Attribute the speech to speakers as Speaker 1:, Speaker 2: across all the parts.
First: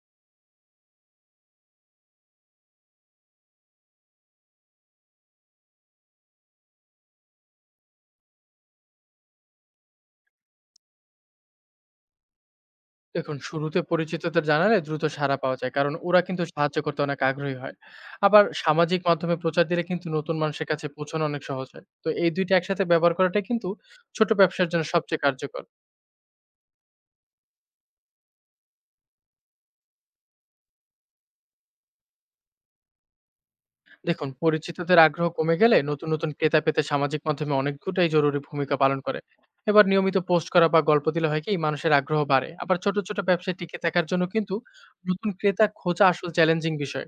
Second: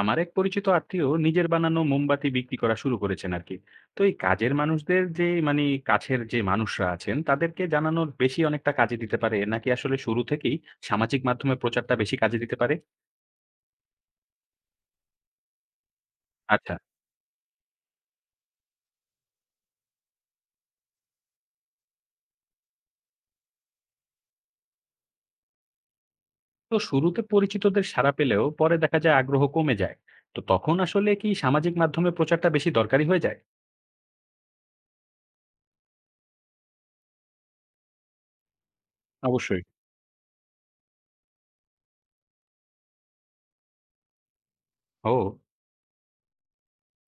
Speaker 1: আমার এক পরিচিত আত্মীয় নিজের বানানো মোমবাতি বিক্রি করা শুরু করেছেন আর কি। তো এই কাজের মানুষদের যে মানে কাছের যে মানুষরা আছেন তাদেরকে জানানোর বেশি অনেকটা কাজে দিতে পারে নাকি আসলে শুরু থেকেই সামাজিক মাধ্যমে প্রচারটা বেশি কাজে দিতে পারে?
Speaker 2: দেখুন, শুরুতে পরিচিতদের জানালে দ্রুত সাড়া পাওয়া যায়, কারণ ওরা কিন্তু
Speaker 1: আচ্ছা।
Speaker 2: সাহায্য করতে অনেক আগ্রহী হয়। আবার সামাজিক মাধ্যমে প্রচার দিলে কিন্তু নতুন মানুষের কাছে পৌঁছানো অনেক সহজ হয়। তো এই দুইটা একসাথে ব্যবহার করাটাই কিন্তু ছোট ব্যবসার জন্য সবচেয়ে কার্যকর।
Speaker 1: তো শুরুতে পরিচিতদের সাড়া পেলেও পরে দেখা যায় আগ্রহ কমে যায়। তো তখন আসলে কি সামাজিক মাধ্যমে প্রচারটা বেশি দরকারি হয়ে যায়?
Speaker 2: দেখুন, পরিচিতদের আগ্রহ কমে গেলে নতুন নতুন ক্রেতা পেতে সামাজিক মাধ্যমে অনেকটাই জরুরি ভূমিকা পালন করে।
Speaker 1: অবশ্যই।
Speaker 2: এবার নিয়মিত পোস্ট করা বা গল্প দিলে হয় কি, মানুষের আগ্রহ বাড়ে। আবার ছোট ছোট ব্যবসায় টিকে থাকার জন্য কিন্তু নতুন
Speaker 1: ও।
Speaker 2: ক্রেতা খোঁজা আসল চ্যালেঞ্জিং বিষয়।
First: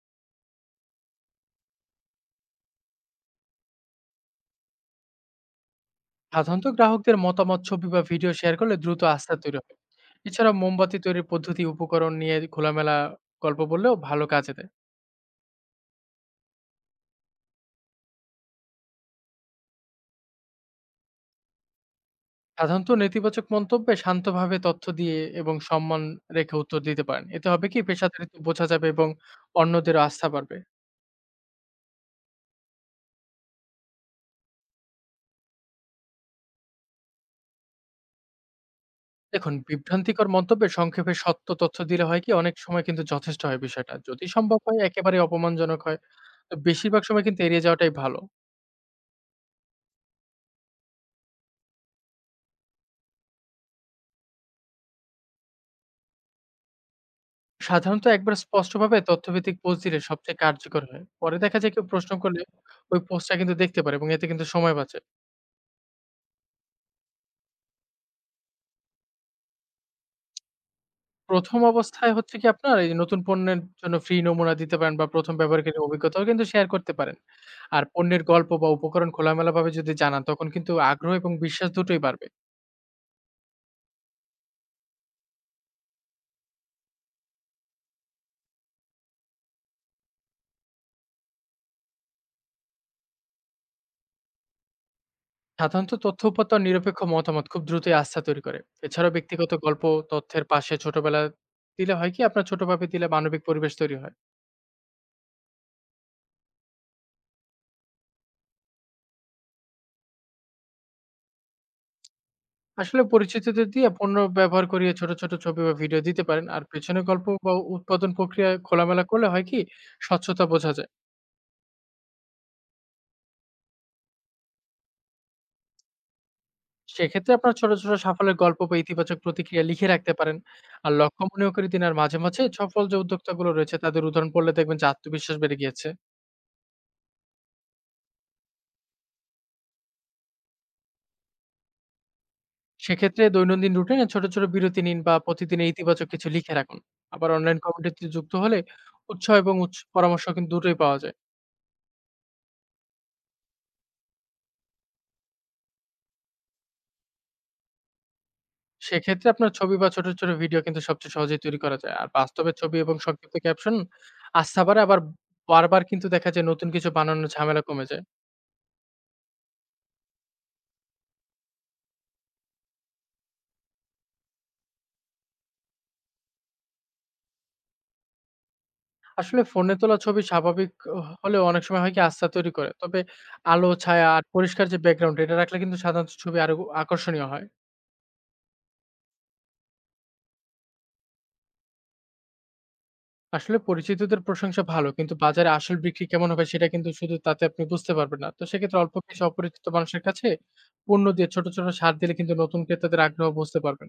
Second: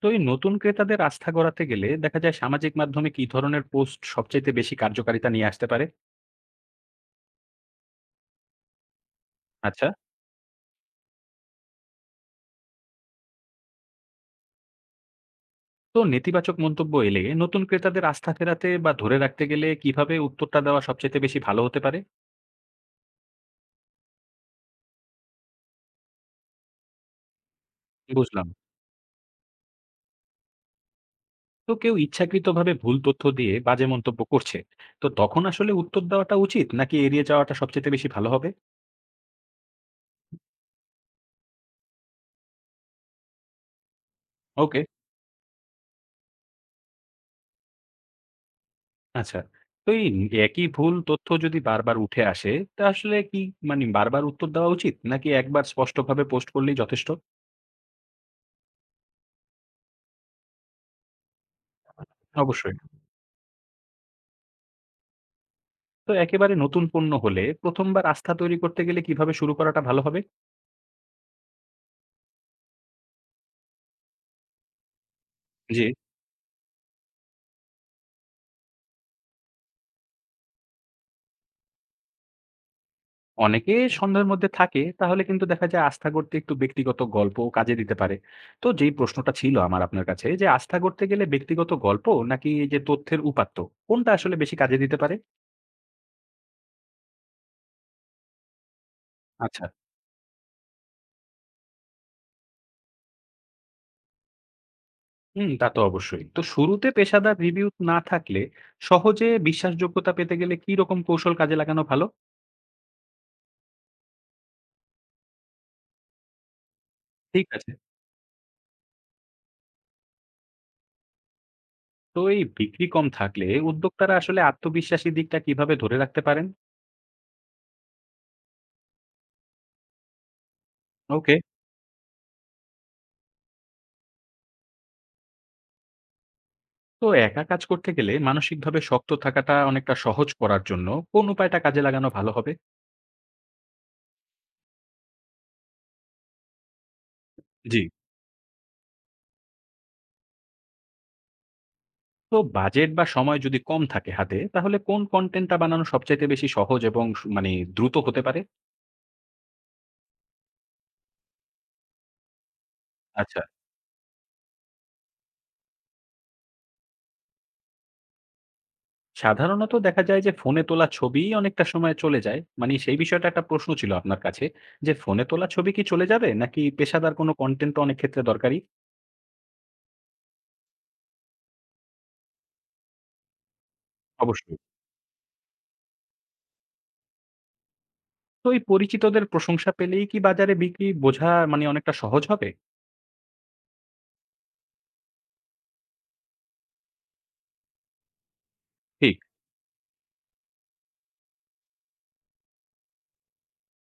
Speaker 1: তো এই নতুন ক্রেতাদের আস্থা গড়াতে গেলে দেখা যায় সামাজিক মাধ্যমে কি ধরনের পোস্ট সবচেয়ে বেশি কার্যকারিতা নিয়ে আসতে পারে?
Speaker 2: সাধারণত গ্রাহকদের মতামত, ছবি বা ভিডিও শেয়ার করলে দ্রুত আস্থা তৈরি হয়।
Speaker 1: আচ্ছা।
Speaker 2: এছাড়া মোমবাতি তৈরির পদ্ধতি, উপকরণ নিয়ে খোলামেলা গল্প বললেও ভালো কাজে দেয়।
Speaker 1: তো নেতিবাচক মন্তব্য এলে নতুন ক্রেতাদের আস্থা ফেরাতে বা ধরে রাখতে গেলে কিভাবে উত্তরটা দেওয়া সবচেয়ে বেশি ভালো হতে পারে?
Speaker 2: সাধারণত নেতিবাচক মন্তব্যে শান্তভাবে তথ্য দিয়ে এবং সম্মান রেখে উত্তর দিতে পারেন। এতে হবে কি, পেশাদারিত্ব
Speaker 1: বুঝলাম।
Speaker 2: বোঝা যাবে এবং অন্যদের আস্থা বাড়বে।
Speaker 1: তো কেউ ইচ্ছাকৃতভাবে ভুল তথ্য দিয়ে বাজে মন্তব্য করছে, তো তখন আসলে উত্তর দেওয়াটা উচিত নাকি এড়িয়ে যাওয়াটা সবচেয়ে বেশি ভালো হবে?
Speaker 2: দেখুন, বিভ্রান্তিকর মন্তব্যে সংক্ষেপে সত্য তথ্য দিলে হয় কি, অনেক সময় কিন্তু যথেষ্ট হয়। বিষয়টা যদি সম্ভব
Speaker 1: ওকে।
Speaker 2: হয়, একেবারে অপমানজনক হয়, তো বেশিরভাগ সময় কিন্তু এড়িয়ে যাওয়াটাই ভালো।
Speaker 1: আচ্ছা। তো এই একই ভুল তথ্য যদি বারবার উঠে আসে তা আসলে কি মানে বারবার উত্তর দেওয়া উচিত নাকি একবার স্পষ্টভাবে পোস্ট করলেই যথেষ্ট?
Speaker 2: সাধারণত একবার স্পষ্টভাবে তথ্যভিত্তিক পোস্ট দিলে সবচেয়ে কার্যকর হয়। পরে দেখা যায় কেউ প্রশ্ন করলে
Speaker 1: অবশ্যই।
Speaker 2: ওই পোস্টটা কিন্তু দেখতে পারে, এবং এতে কিন্তু সময় বাঁচে।
Speaker 1: তো একেবারে নতুন পণ্য হলে প্রথমবার আস্থা তৈরি করতে গেলে কিভাবে শুরু করাটা ভালো হবে?
Speaker 2: ১ম অবস্থায় হচ্ছে কি, আপনার এই যে নতুন পণ্যের জন্য ফ্রি নমুনা দিতে পারেন বা ১ম
Speaker 1: জি।
Speaker 2: ব্যবহারকারীর অভিজ্ঞতাও কিন্তু শেয়ার করতে পারেন। আর পণ্যের গল্প বা উপকরণ খোলামেলাভাবে যদি জানান, তখন কিন্তু আগ্রহ এবং বিশ্বাস দুটোই বাড়বে।
Speaker 1: অনেকে সন্দেহের মধ্যে থাকে তাহলে কিন্তু দেখা যায় আস্থা গড়তে একটু ব্যক্তিগত গল্প কাজে দিতে পারে। তো যেই প্রশ্নটা ছিল আমার আপনার কাছে যে আস্থা গড়তে গেলে ব্যক্তিগত গল্প নাকি এই যে তথ্যের উপাত্ত, কোনটা আসলে বেশি কাজে দিতে পারে?
Speaker 2: সাধারণত তথ্য উপাত্ত আর নিরপেক্ষ মতামত খুব দ্রুতই আস্থা তৈরি করে। এছাড়াও ব্যক্তিগত
Speaker 1: আচ্ছা।
Speaker 2: গল্প তথ্যের পাশে ছোটবেলা দিলে হয় কি, আপনার ছোটভাবে দিলে মানবিক পরিবেশ তৈরি হয়।
Speaker 1: হুম, তা তো অবশ্যই। তো শুরুতে পেশাদার রিভিউ না থাকলে সহজে বিশ্বাসযোগ্যতা পেতে গেলে কি রকম কৌশল কাজে লাগানো ভালো?
Speaker 2: আসলে পরিচিতদের দিয়ে পণ্য ব্যবহার করিয়ে ছোট, ছোট ছবি বা ভিডিও দিতে পারেন। আর পেছনে গল্প
Speaker 1: ঠিক
Speaker 2: বা
Speaker 1: আছে।
Speaker 2: উৎপাদন প্রক্রিয়া খোলামেলা করলে হয় কি? স্বচ্ছতা বোঝা যায়।
Speaker 1: তো এই বিক্রি কম থাকলে উদ্যোক্তারা আসলে আত্মবিশ্বাসী দিকটা কিভাবে ধরে রাখতে পারেন?
Speaker 2: সেক্ষেত্রে আপনার ছোট, ছোট সাফল্যের গল্প বা ইতিবাচক প্রতিক্রিয়া লিখে রাখতে পারেন। আর লক্ষ্য
Speaker 1: ওকে।
Speaker 2: মনেও করে দিন। আর মাঝে, মাঝে সফল যে উদ্যোক্তাগুলো রয়েছে তাদের উদাহরণ পড়লে দেখবেন যে আত্মবিশ্বাস বেড়ে গিয়েছে।
Speaker 1: তো একা কাজ করতে গেলে মানসিকভাবে শক্ত থাকাটা অনেকটা সহজ করার জন্য কোন উপায়টা কাজে লাগানো ভালো হবে?
Speaker 2: সেক্ষেত্রে দৈনন্দিন রুটিনে ছোট, ছোট বিরতি নিন বা প্রতিদিনের ইতিবাচক কিছু লিখে রাখুন। আবার অনলাইন
Speaker 1: জি।
Speaker 2: কমিউনিটিতে যুক্ত হলে উৎসাহ এবং উৎস পরামর্শ কিন্তু দুটোই পাওয়া যায়।
Speaker 1: তো বাজেট বা সময় যদি কম থাকে হাতে, তাহলে কোন কন্টেন্টটা বানানো সবচাইতে বেশি সহজ এবং মানে দ্রুত হতে পারে?
Speaker 2: সেক্ষেত্রে আপনার ছবি বা ছোট, ছোট ভিডিও কিন্তু সবচেয়ে সহজেই তৈরি করা যায়। আর বাস্তবের ছবি এবং সংক্ষিপ্ত
Speaker 1: আচ্ছা।
Speaker 2: ক্যাপশন আস্থা বাড়ায়। আবার বারবার কিন্তু দেখা যায় নতুন কিছু বানানোর ঝামেলা কমে যায়।
Speaker 1: সাধারণত দেখা যায় যে ফোনে তোলা ছবি অনেকটা সময় চলে যায়, মানে সেই বিষয়টা একটা প্রশ্ন ছিল আপনার কাছে, যে ফোনে তোলা ছবি কি চলে যাবে নাকি পেশাদার কোনো কন্টেন্ট অনেক ক্ষেত্রে দরকারি?
Speaker 2: আসলে ফোনে তোলা ছবি স্বাভাবিক হলেও অনেক সময় হয় কি, আস্থা তৈরি করে। তবে আলো, ছায়া আর
Speaker 1: অবশ্যই।
Speaker 2: পরিষ্কার যে ব্যাকগ্রাউন্ড, এটা রাখলে কিন্তু সাধারণত ছবি আরো আকর্ষণীয় হয়।
Speaker 1: তো এই পরিচিতদের প্রশংসা পেলেই কি বাজারে বিক্রি বোঝা মানে অনেকটা সহজ হবে?
Speaker 2: আসলে পরিচিতদের প্রশংসা ভালো, কিন্তু বাজারে আসল বিক্রি কেমন হবে সেটা কিন্তু শুধু তাতে আপনি বুঝতে পারবেন না। তো সেক্ষেত্রে অল্প
Speaker 1: ঠিক।
Speaker 2: কিছু অপরিচিত মানুষের কাছে পণ্য দিয়ে ছোট, ছোট ছাড় দিলে কিন্তু নতুন ক্রেতাদের আগ্রহ বুঝতে পারবেন।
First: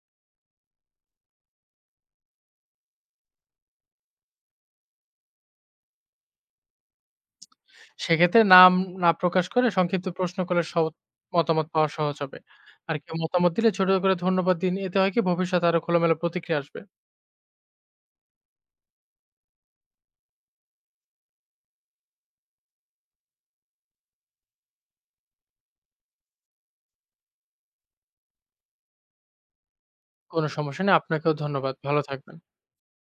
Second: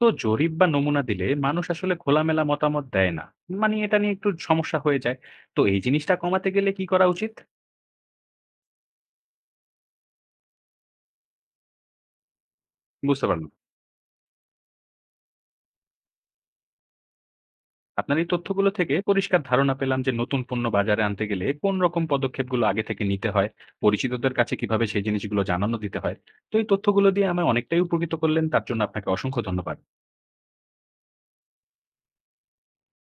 Speaker 1: তো জরিপ বা নমুনা দিলে মানুষ আসলে খোলামেলা মতামত দেয় না, মানে এটা নিয়ে একটু সমস্যা হয়ে যায়। তো এই জিনিসটা কমাতে গেলে কি করা উচিত?
Speaker 2: সেক্ষেত্রে নাম না প্রকাশ করে সংক্ষিপ্ত প্রশ্ন করলে সব মতামত পাওয়া সহজ হবে। আর কেউ
Speaker 1: বুঝতে পারলাম।
Speaker 2: মতামত দিলে ছোট করে ধন্যবাদ দিন। এতে হয় কি, ভবিষ্যতে আরো খোলামেলা প্রতিক্রিয়া আসবে।
Speaker 1: আপনার এই তথ্যগুলো থেকে পরিষ্কার ধারণা পেলাম যে নতুন পণ্য বাজারে আনতে গেলে কোন রকম পদক্ষেপগুলো আগে থেকে নিতে হয়, পরিচিতদের কাছে কিভাবে সেই জিনিসগুলো জানানো দিতে হয়। তো এই তথ্যগুলো দিয়ে আমায় অনেকটাই উপকৃত করলেন, তার জন্য আপনাকে অসংখ্য ধন্যবাদ।
Speaker 2: কোনো সমস্যা নেই। আপনাকেও ধন্যবাদ। ভালো থাকবেন।